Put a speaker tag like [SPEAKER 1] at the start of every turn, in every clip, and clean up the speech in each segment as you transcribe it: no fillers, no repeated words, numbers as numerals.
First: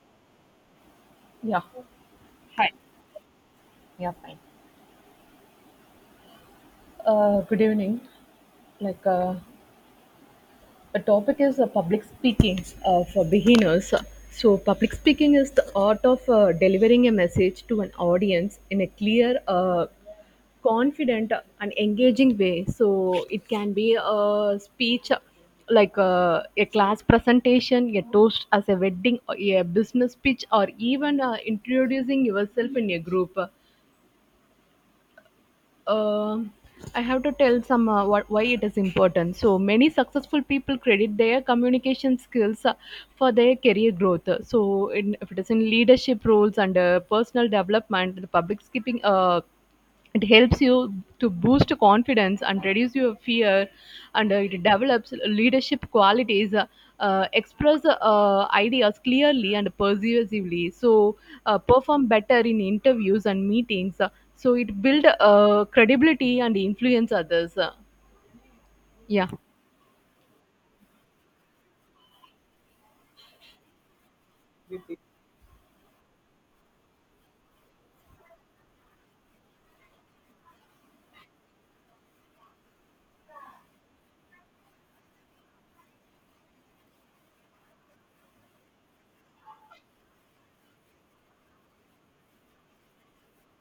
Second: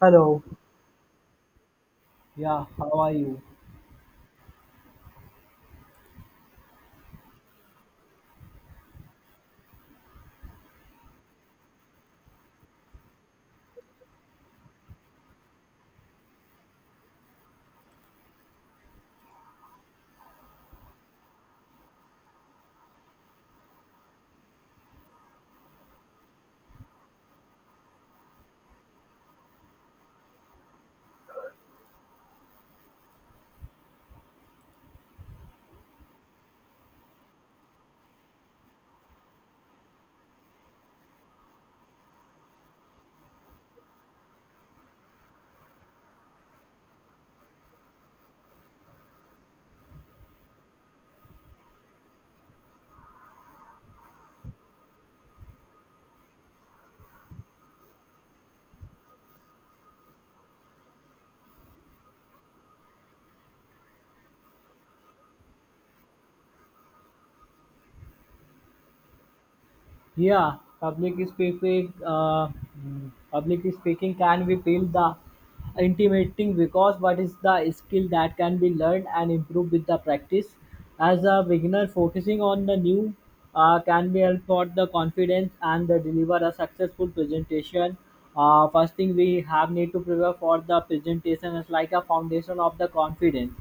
[SPEAKER 1] Hello.
[SPEAKER 2] Yeah,
[SPEAKER 1] Yeah,
[SPEAKER 2] Hi.
[SPEAKER 1] how are you?
[SPEAKER 2] Yeah, fine. Good evening. Like, uh, the topic is public speaking for beginners. So public speaking is the art of delivering a message to an audience in a clear, confident, and engaging way. So it can be a speech like a class presentation, a toast as a wedding, or a business pitch, or even introducing yourself in a group. uh, I have to tell some why it is important. So many successful people credit their communication skills for their career growth. If it is in leadership roles and personal development, the public skipping. It helps you to boost confidence and reduce your fear, and it develops leadership qualities, express ideas clearly and persuasively, so perform better in interviews and meetings, so it build credibility and influence others. Yeah,
[SPEAKER 1] Yeah, public speaking. Public speaking can be feel the intimidating because what is the skill that can be learned and improved with the practice as a beginner focusing on the new can be help for the confidence and the deliver a successful presentation. First thing we have need to prepare for the presentation is like a foundation of the confidence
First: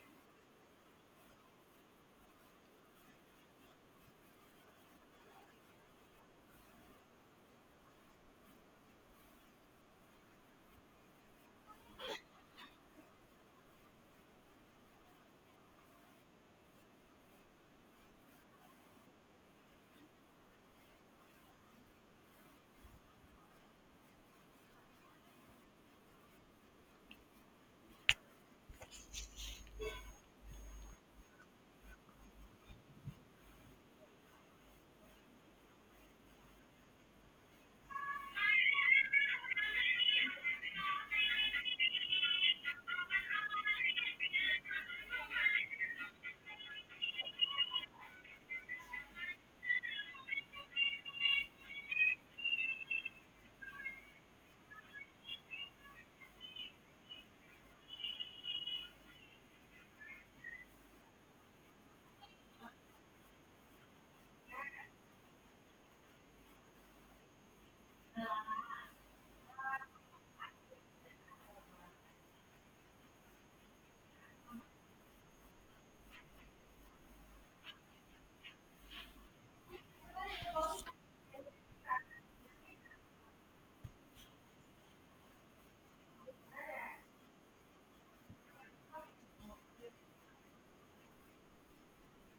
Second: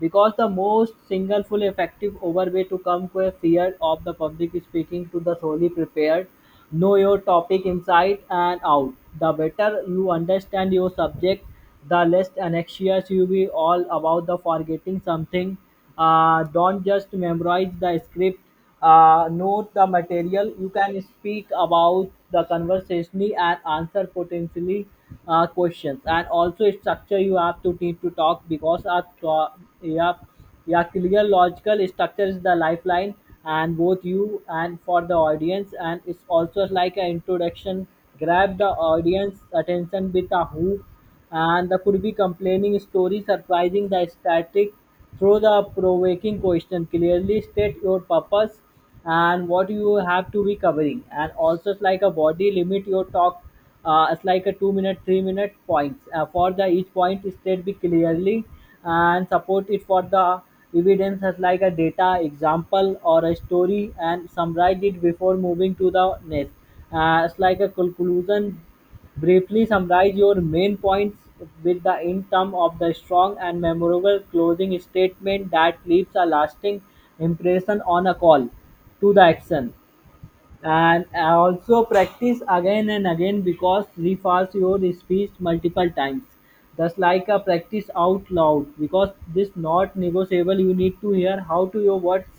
[SPEAKER 1] because the most single full effective overway to come to a fear of the public speaking to the solely prepared. Know your topic inside and out. The better you understand your subject, the less anxious you be all about the forgetting something. Don't just memorize the script. Note the material. You can speak about the conversation and answer potentially questions. And also structure you have to need to talk because yeah yeah, clear logical structure is the lifeline, and both you and for the audience, and it's also like an introduction. Grab the audience attention with a hook, and the could be complaining story, surprising the static through the provoking question. Clearly state your purpose and what you have to be covering, and also it's like a body. Limit your talk, it's like a 2 minute 3 minute points, for the each point state be clearly and support it for the evidence as like a data example or a story, and summarize it before moving to the next. It's like a conclusion. Briefly summarize your main points with the end theme of the strong and memorable closing statement that leaves a lasting impression on a call to the action. And I also practice again and again because refers your speech multiple times, just like a practice out loud because this not negotiable. You need to hear how to your words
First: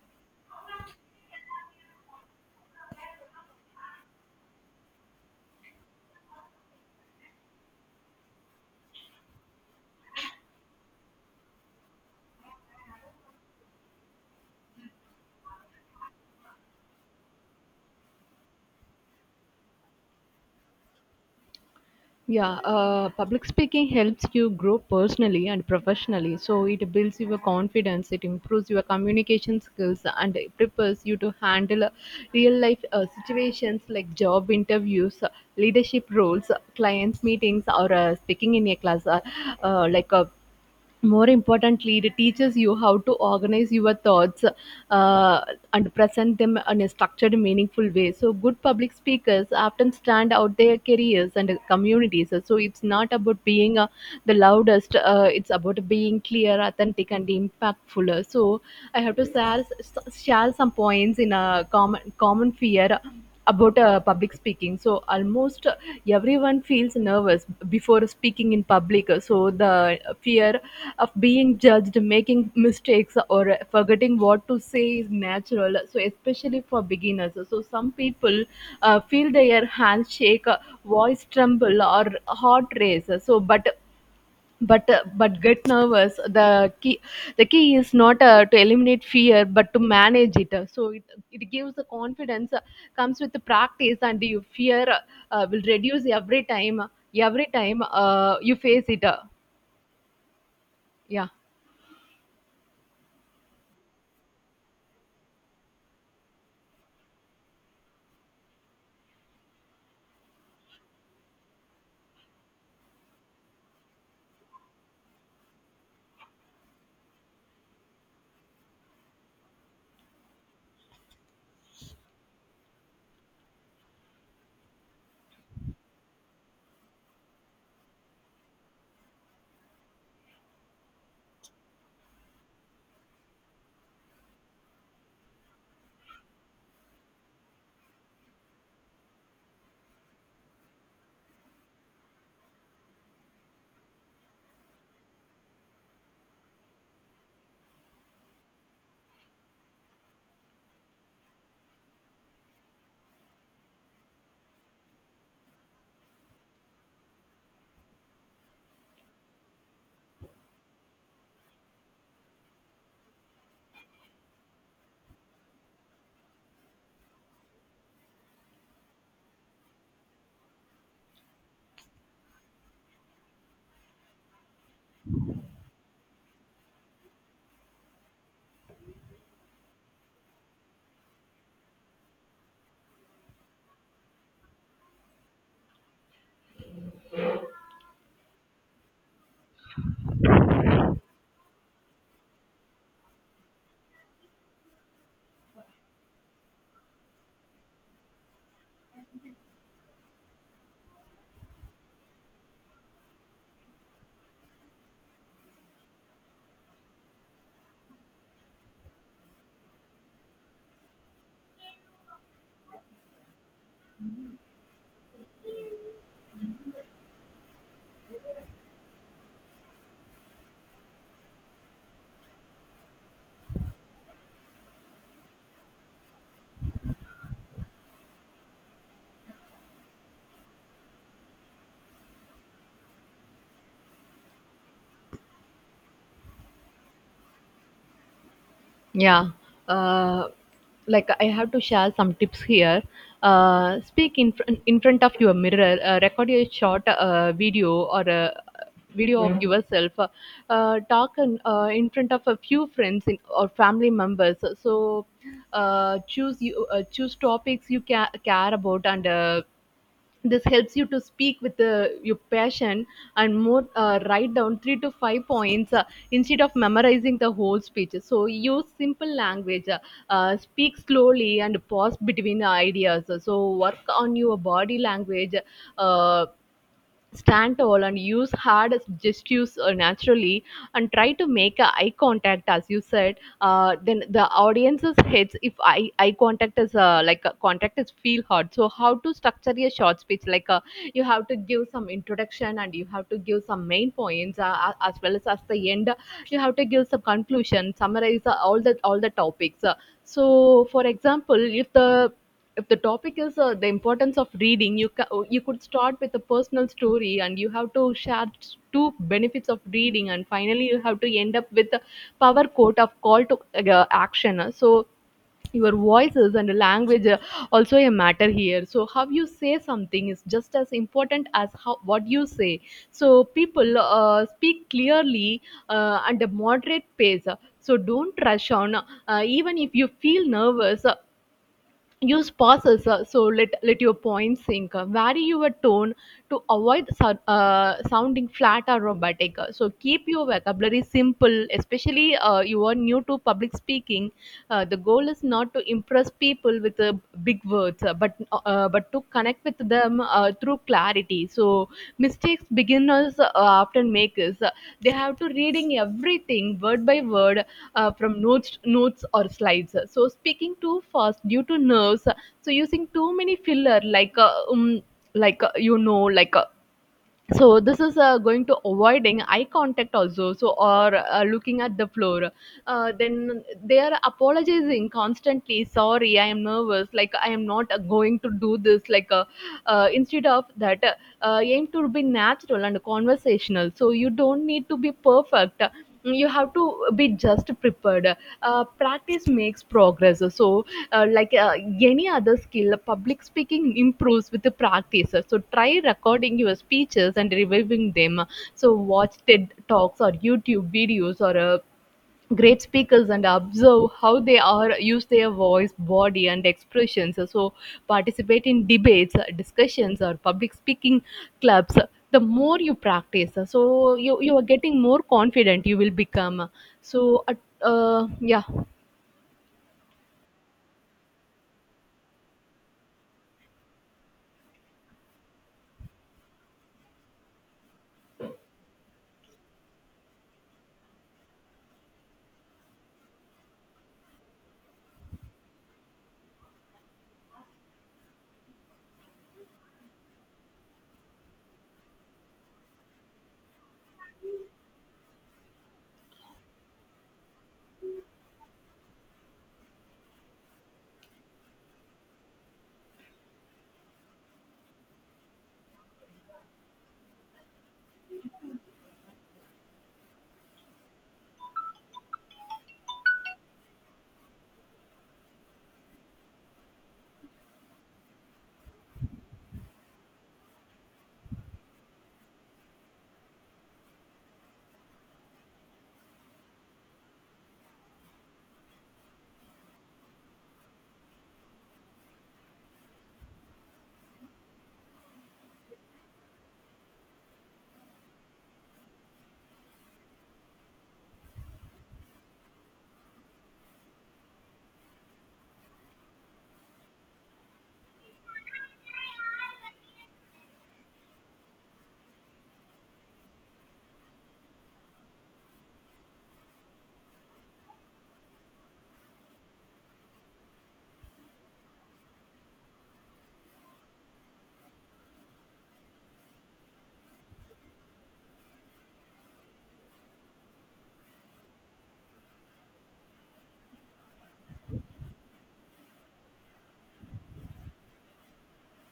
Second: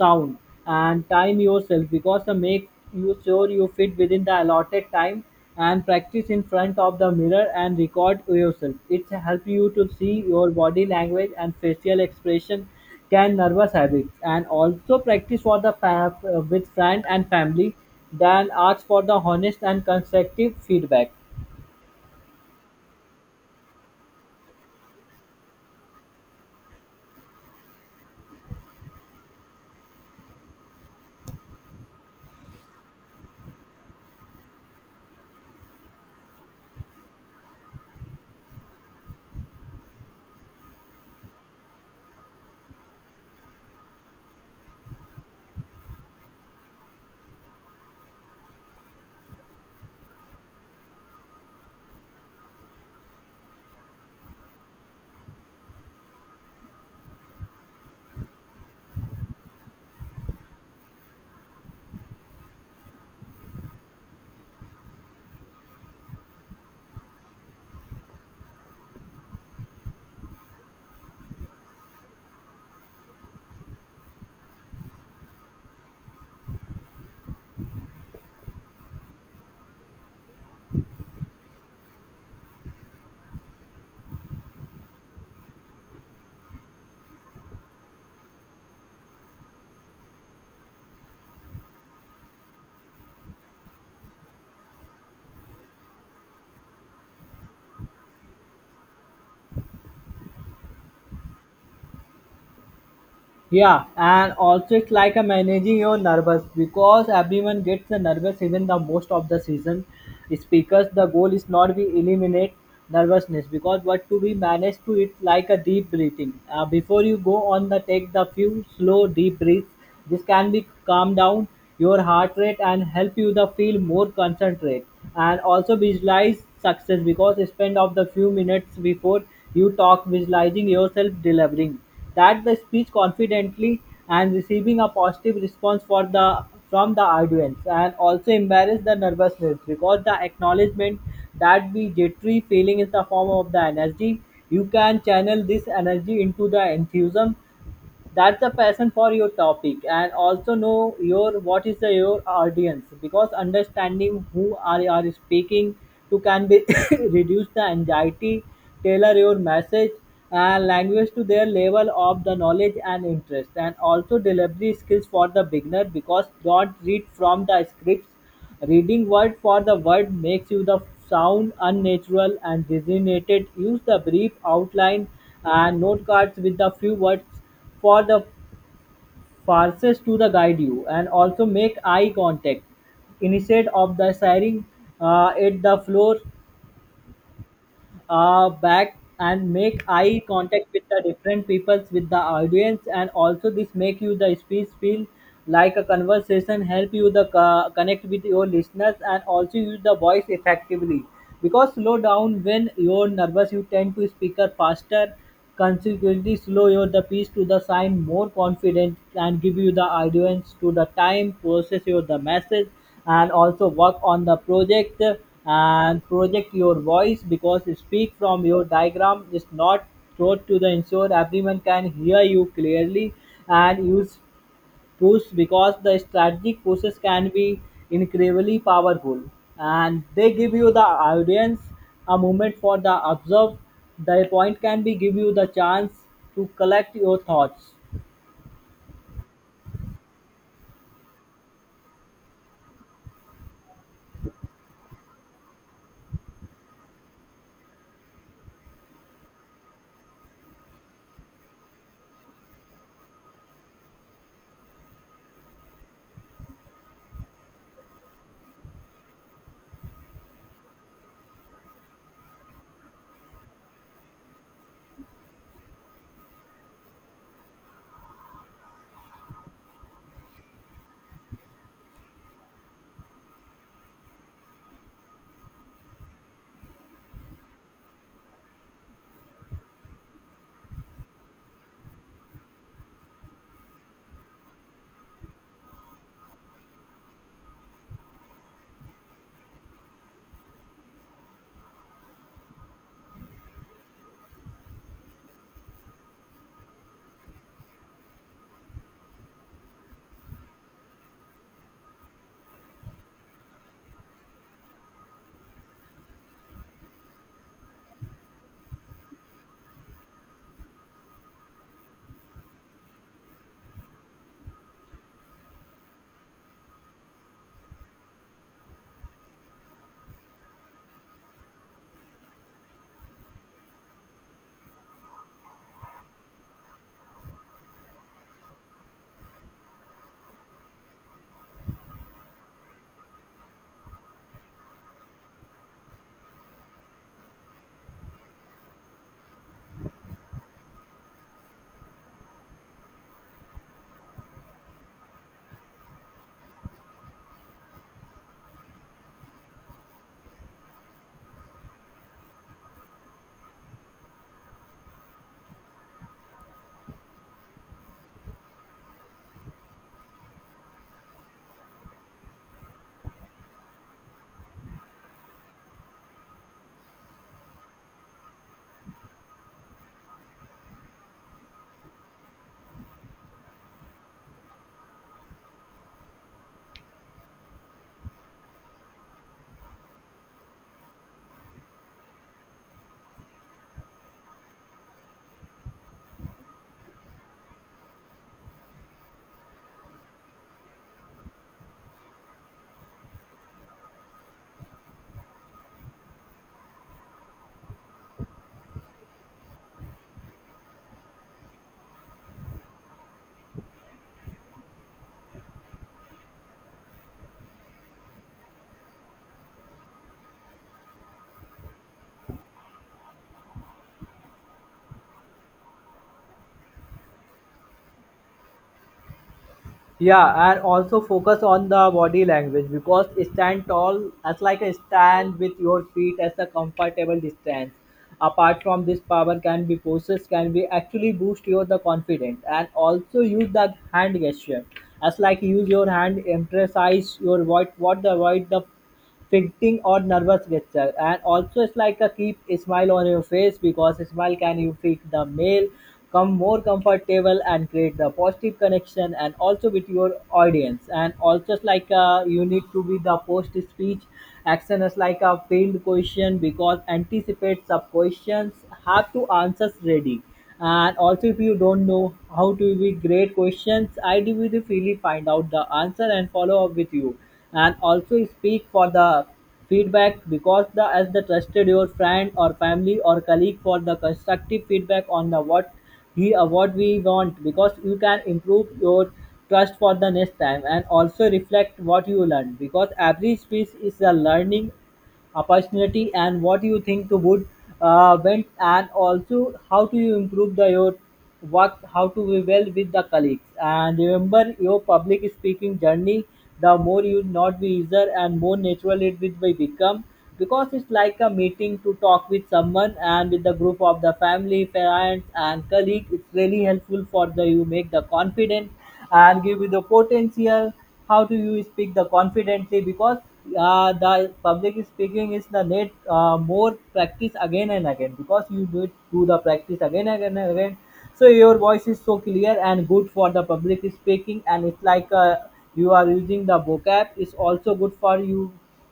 [SPEAKER 1] sound, and time yourself because to make you sure you fit within the allotted time, and practice in front of the mirror and record yourself. It help you to see your body language and facial expression, can nervous habits, and also practice for the with friend and family. Then ask for the honest and constructive feedback.
[SPEAKER 2] yeah. Public speaking helps you grow personally and professionally. So it builds your confidence, it improves your communication skills, and it prepares you to handle real life situations like job interviews, leadership roles, clients meetings, or speaking in a class. Uh, like uh, More importantly, it teaches you how to organize your thoughts, uh, and present them in a structured meaningful way. So good public speakers often stand out their careers and communities, so it's not about being the loudest, it's about being clear, authentic, and impactful. So I have to share some points in a common fear about public speaking. So almost everyone feels nervous before speaking in public, so the fear of being judged, making mistakes, or forgetting what to say is natural, so especially for beginners. So some people feel their hands shake, voice tremble, or heart race. So but get nervous. The key is not to eliminate fear but to manage it. So it gives the confidence, comes with the practice, and your fear will reduce every time you face it. Yeah
[SPEAKER 1] Yeah, and also it's like a managing your nervous because everyone gets the nervous, even the most of the season speakers. The goal is not we eliminate nervousness because what to be managed to it, like a deep breathing. Before you go on, the take the few slow deep breaths. This can be calm down your heart rate and help you the feel more concentrate, and also visualize success because spend of the few minutes before you talk visualizing yourself delivering that the speech confidently and receiving a positive response for the from the audience, and also embarrass the nervousness because the acknowledgement that the jittery feeling is the form of the energy. You can channel this energy into the enthusiasm, that's the passion for your topic, and also know your what is the, your audience because understanding who are you are speaking to can be reduce the anxiety, tailor your message and language to their level of the knowledge and interest, and also delivery skills for the beginner because don't read from the scripts. Reading word for the word makes you the sound unnatural and designated. Use the brief outline and note cards with the few words for the farces to the guide you, and also make eye contact instead of the staring at the floor back, and make eye contact with the different peoples with the audience, and also this make you the speech feel like a conversation, help you the connect with your listeners, and also use the voice effectively because slow down. When you're nervous you tend to speak faster. Consequently, slow your the piece to the sign more confident and give you the audience to the time, process your the message, and also work on the project and project your voice because speak from your diagram is not throat to the ensure everyone can hear you clearly, and use push because the strategic pushes can be incredibly powerful and they give you the audience a moment for the observe. The point can be give you the chance to collect your thoughts.
[SPEAKER 2] Yeah, uh, like I have to share some tips here. Speak in in front of your mirror. Record a short video, or a video of yourself. Talk in front of a few friends, or family members. So choose topics you care about and. This helps you to speak with your passion, and more write down 3 to 5 points, instead of memorizing the whole speech. So use simple language, speak slowly and pause between ideas. So work on your body language, uh, stand tall and use hard gestures, naturally, and try to make a eye contact, as you said. Then the audience's heads, if eye contact is like a contact is feel hard. So how to structure your short speech? Like you have to give some introduction, and you have to give some main points, as well as the end you have to give some conclusion, summarize all the topics. So for example, if the topic is the importance of reading, you you could start with a personal story, and you have to share two benefits of reading, and finally you have to end up with a power quote of call to action. So your voices and language are also a matter here, so how you say something is just as important as how what you say. So people speak clearly, and a moderate pace, so don't rush on, even if you feel nervous. Use pauses, so let your points sink. Vary your tone to avoid sounding flat or robotic. So keep your vocabulary simple, especially you are new to public speaking. The goal is not to impress people with big words, but to connect with them through clarity. So mistakes beginners often make is they have to reading everything word by word, from notes or slides, so speaking too fast due to nerves, so using too many filler like like uh, you know like uh, so this is going to avoiding eye contact also, so or looking at the floor, then they are apologizing constantly, sorry I am nervous, like I am not going to do this, instead of that, aim to be natural and conversational. So you don't need to be perfect, you have to be just prepared. Uh, practice makes progress. So uh, like uh, any other skill, public speaking improves with the practice. So try recording your speeches and reviewing them, so watch TED talks or YouTube videos, or great speakers, and observe how they are use their voice, body, and expressions. So participate in debates, discussions, or public speaking clubs. The more you practice, so you are getting more confident you will become. so uh, uh, yeah
[SPEAKER 1] Yeah, and also focus on the body language because stand tall as like a stand with your feet as a comfortable distance. Apart from this, power can be poses can be actually boost your the confidence, and also use the hand gesture as like use your hand emphasize your what the avoid the fidgeting or nervous gesture, and also it's like a keep a smile on your face because a smile can you feel the male come more comfortable and create the positive connection, and also with your audience, and also it's like you need to be the post speech action is like a failed question because anticipate the questions, have to answers ready, and also if you don't know how to be great questions, I will really find out the answer and follow up with you, and also speak for the feedback because the as the trusted your friend or family or colleague for the constructive feedback on the what he or what we want because you can improve your trust for the next time, and also reflect what you learned because every speech is a learning opportunity, and what you think would went, and also how do you improve the your work, how to be well with the colleagues, and remember your public speaking journey, the more you not be easier and more natural it will be become because it's like a meeting to talk with someone and with the group of the family parents and colleagues. It's really helpful for the you make the confident and give you the potential how do you speak the confidently because the public speaking is the need more practice again and again because you need to do the practice again and again and again, so your voice is so clear and good for the public speaking, and it's like you are using the vocab, it's also good for you.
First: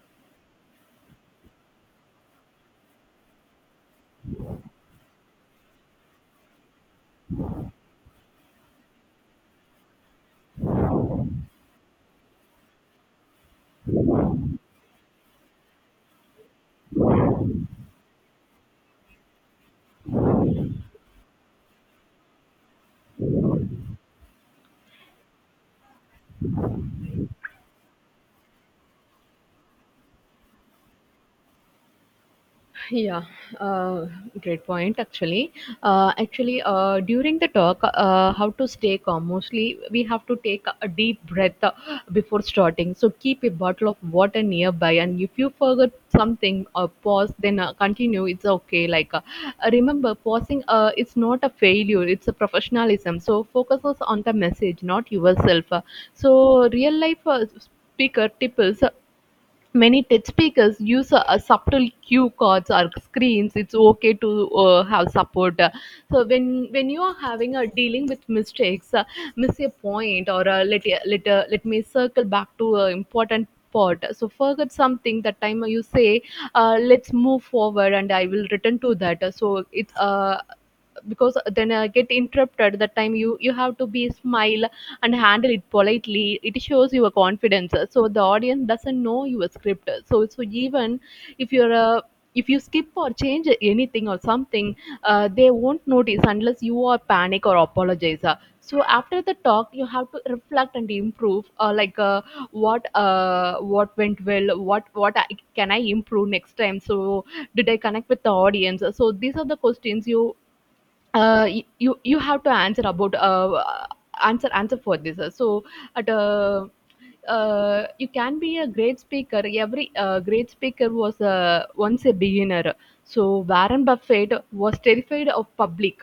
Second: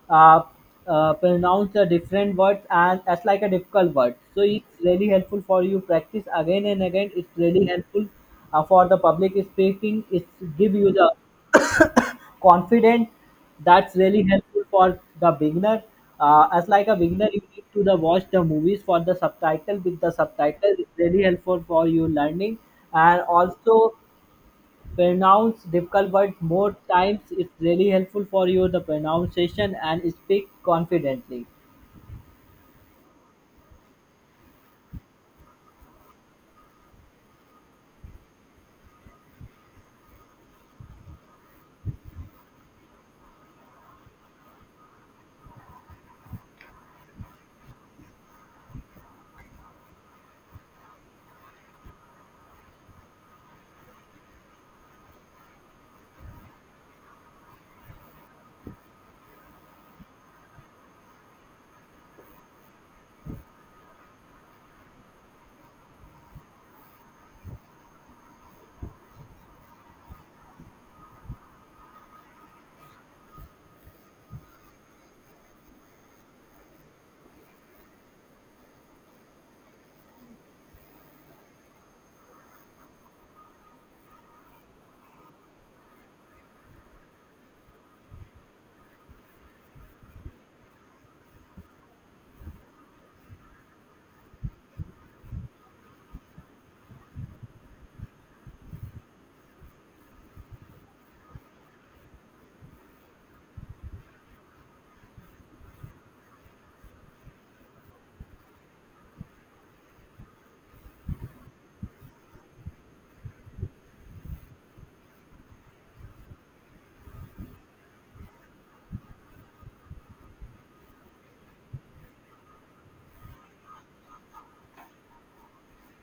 [SPEAKER 1] uh, Pronounce the different words, and that's like a difficult word, so it's really helpful for you. Practice again and again, it's really helpful for the public speaking. It's give you the confident, that's really helpful for the beginner. As like a beginner you need to the watch the movies for the subtitle, with the subtitle it's really helpful for you learning, and also pronounce difficult words more times, it's really helpful for you the pronunciation and speak confidently.
[SPEAKER 2] Yeah, uh, great point. Actually, during the talk, how to stay calm. Mostly, we have to take a deep breath before starting. So keep a bottle of water nearby, and if you forget something, pause. Then continue. It's okay. Remember, pausing. It's not a failure. It's a professionalism. So focuses on the message, not yourself. So real life. Speaker tips. Many TED speakers use a subtle cue cards or screens. It's okay to have support. So when you are having a dealing with mistakes, miss a point, or let me circle back to an important part. So forget something, that time you say, let's move forward, and I will return to that. So it's Because then I get interrupted, that time you have to be smile and handle it politely. It shows your confidence, so the audience doesn't know your script. So even if you're a if you skip or change anything or something, they won't notice unless you are panic or apologize. So after the talk you have to reflect and improve, what went well, can I improve next time? So did I connect with the audience? So these are the questions you you have to answer about answer answer for this. So at You can be a great speaker. Every great speaker was once a beginner. So Warren Buffett was terrified of public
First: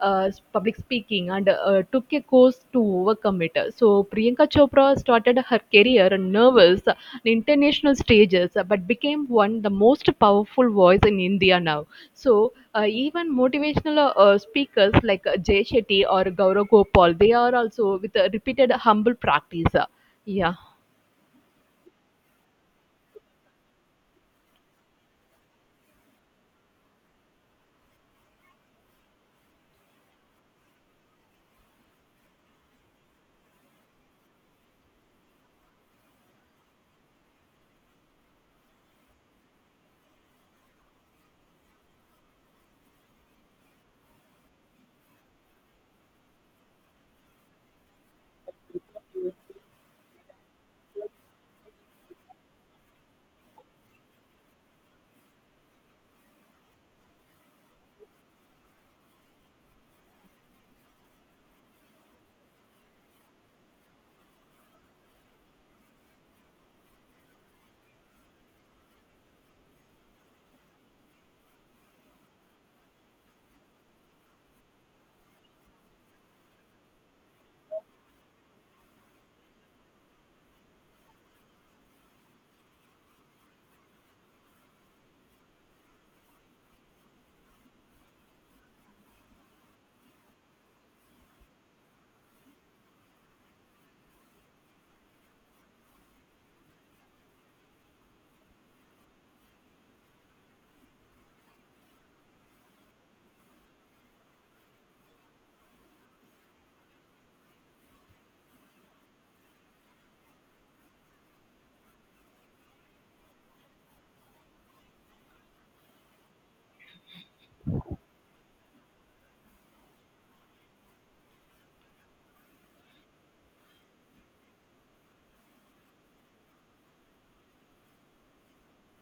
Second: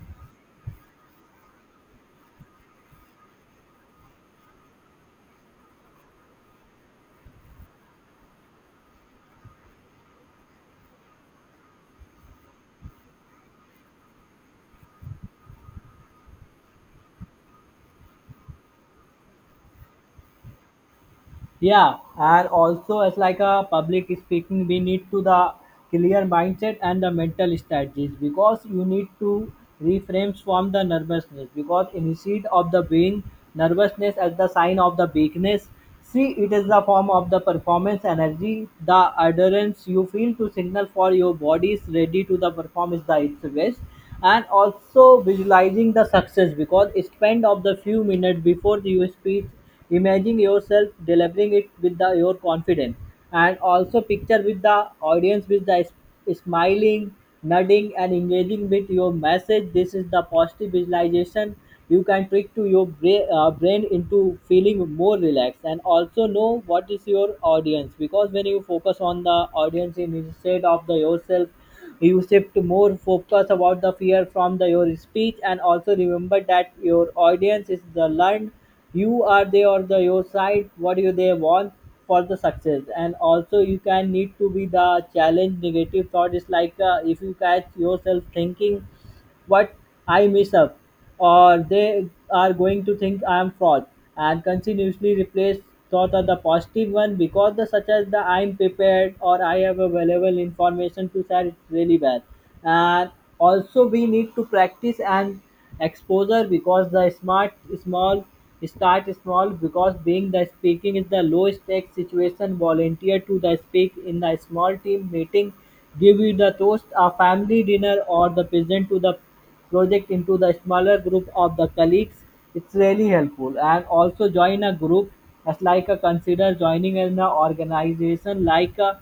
[SPEAKER 2] uh, public speaking and took a course, chose to overcome it. So Priyanka Chopra started her career on nervous and international stages, but became one of the most powerful voice in India now. So even motivational speakers like Jay Shetty or Gaurav Gopal, they are also with a repeated humble practice. Yeah.
[SPEAKER 1] Yeah, and also as like a public speaking we need to the clear mindset and the mental strategies because you need to reframes from the nervousness, because instead of the being nervousness as the sign of the weakness, see it is the form of the performance energy. The adherence you feel to signal for your body is ready to the perform is the its best, and also visualizing the success because spend of the few minutes before your speech imagine yourself delivering it with the, your confidence, and also picture with the audience with the smiling, nodding, and engaging with your message. This is the positive visualization. You can trick to your brain into feeling more relaxed, and also know what is your audience because when you focus on the audience instead of the yourself, you shift more focus about the fear from the, your speech, and also remember that your audience is the learned. You are they or the your side. What do they want for the success? And also you can need to be the challenge negative thought. Is like if you catch yourself thinking what, I mess up, or they are going to think I am fraud, and continuously replace thought of the positive one because the such as the I am prepared or I have available information to share, it's really bad. And also we need to practice and exposure because the smart small start small because being the speaking is the low stake situation. Volunteer to the speak in the small team meeting. Give the toast a family dinner or the present to the project into the smaller group of the colleagues. It's really helpful. And also join a group. As like a consider joining an organization like a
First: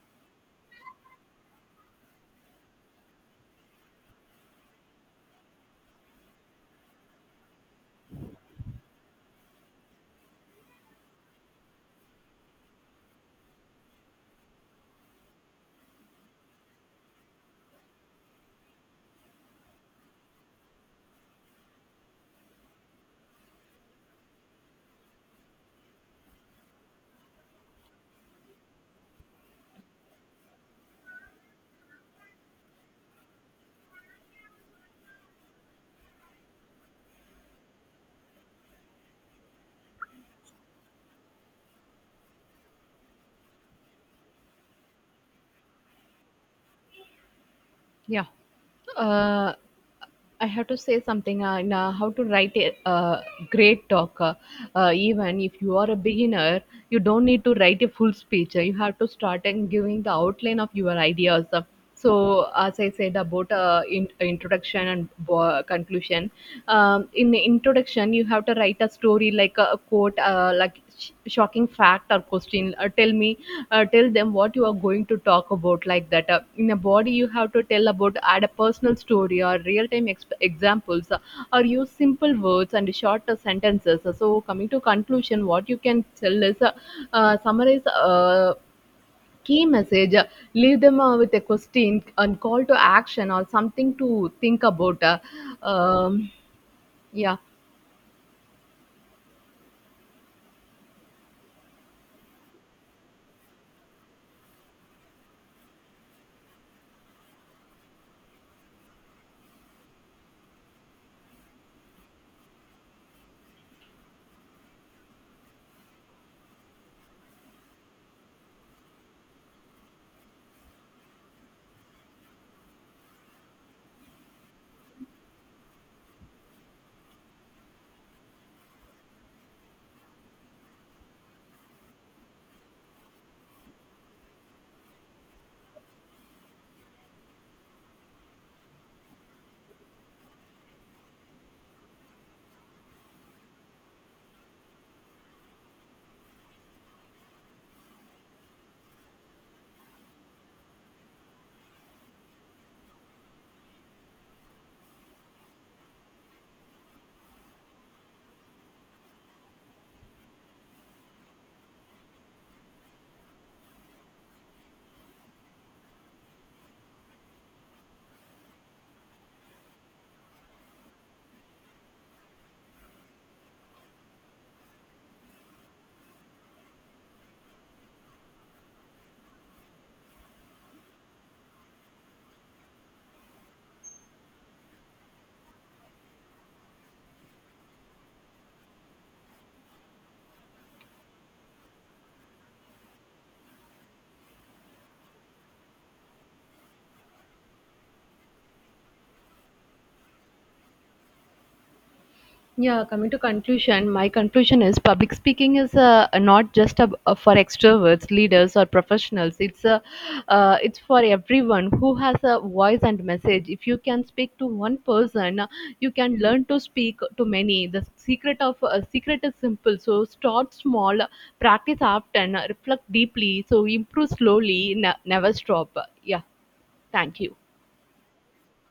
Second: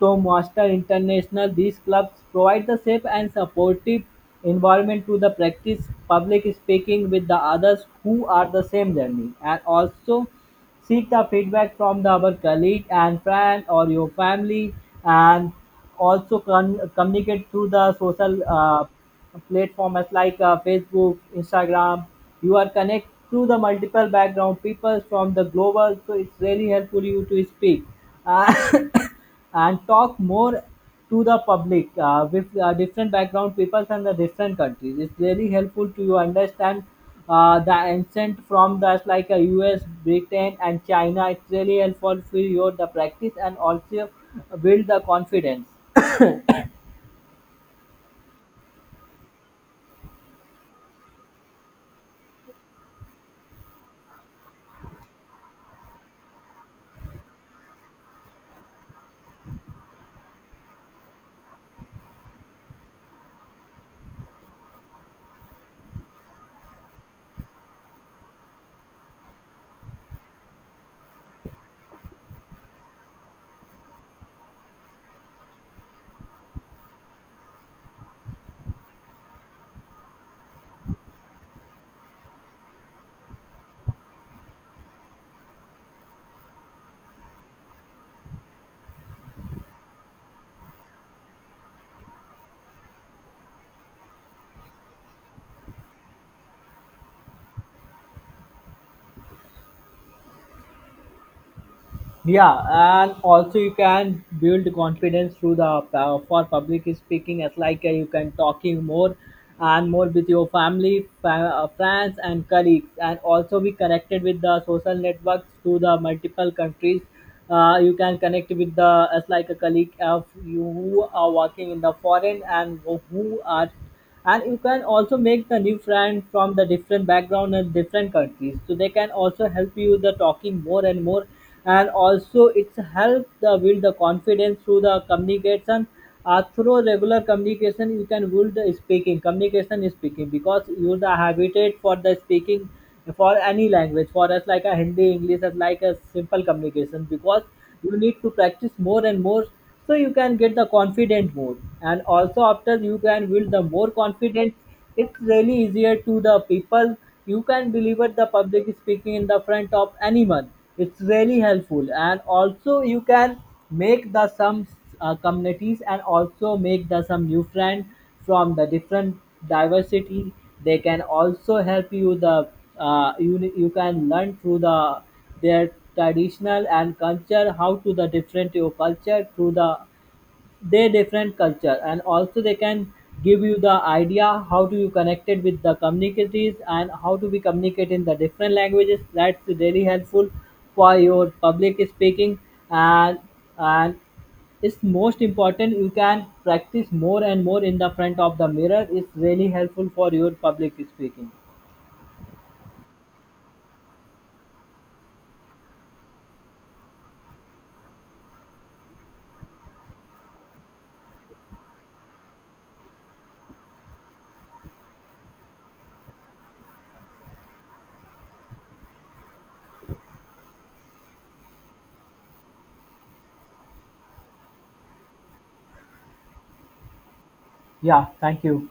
[SPEAKER 1] to Master International, these clubs provide the safe and supportive environment to the practice public speaking with the others who are the same journey, and also seek the feedback from the other colleague and friend or your family, and also communicate through the social platforms like Facebook, Instagram. You are connect to the multiple background people from the global, so it's really helpful you to speak. Uh, and talk more to the public with different background peoples and the different countries. It's really helpful to you understand the ancient from the like a US, Britain, and China. It's really helpful for your the practice and also build the confidence.
[SPEAKER 2] Yeah. Uh, I have to say something on how to write a great talk. Even if you are a beginner, you don't need to write a full speech. You have to start and giving the outline of your ideas. So as I said about introduction and conclusion, in the introduction, you have to write a story like a quote, like shocking fact or question. Uh, tell them what you are going to talk about, like that in a body you have to tell about, add a personal story or real time examples, or use simple words and shorter sentences. So coming to conclusion, what you can tell is summarize key message, leave them with a question and call to action or something to think about. Um, yeah
[SPEAKER 1] Yeah, and also you can build confidence through the for public speaking. It's like you can talking more and more with your family, friends, and colleagues, and also be connected with the social networks to the multiple countries. You can connect with the as like a colleague of you who are working in the foreign and who are, and you can also make the new friend from the different background and different countries, so they can also help you the talking more and more, and also it's help the build the confidence through the communication. Through regular communication you can build the speaking communication is speaking because you the habitat for the speaking for any language for us, like a hindi english is like a simple communication because you need to practice more and more, so you can get the confident mode, and also after you can build the more confidence it's really easier to the people. You can deliver the public speaking in the front of anyone, it's really helpful, and also you can make the some communities, and also make the some new friend from the different diversity. They can also help you the you can learn through the their traditional and culture, how to the different your culture through the their different culture, and also they can give you the idea how to you connected with the communities and how to be communicate in the different languages. That's really helpful for your public speaking, and and it's most important, you can practice more and more in the front of the mirror, it's really helpful for your public speaking.
[SPEAKER 2] Yeah, coming to conclusion, my conclusion is public speaking is not just for extroverts, leaders, or professionals. It's for everyone who has a voice and message. If you can speak to one person, you can learn to speak to many. The secret of secret is simple. So start small, practice often, reflect deeply. So improve slowly, never stop. Yeah, thank you.
[SPEAKER 1] Yeah, thank you.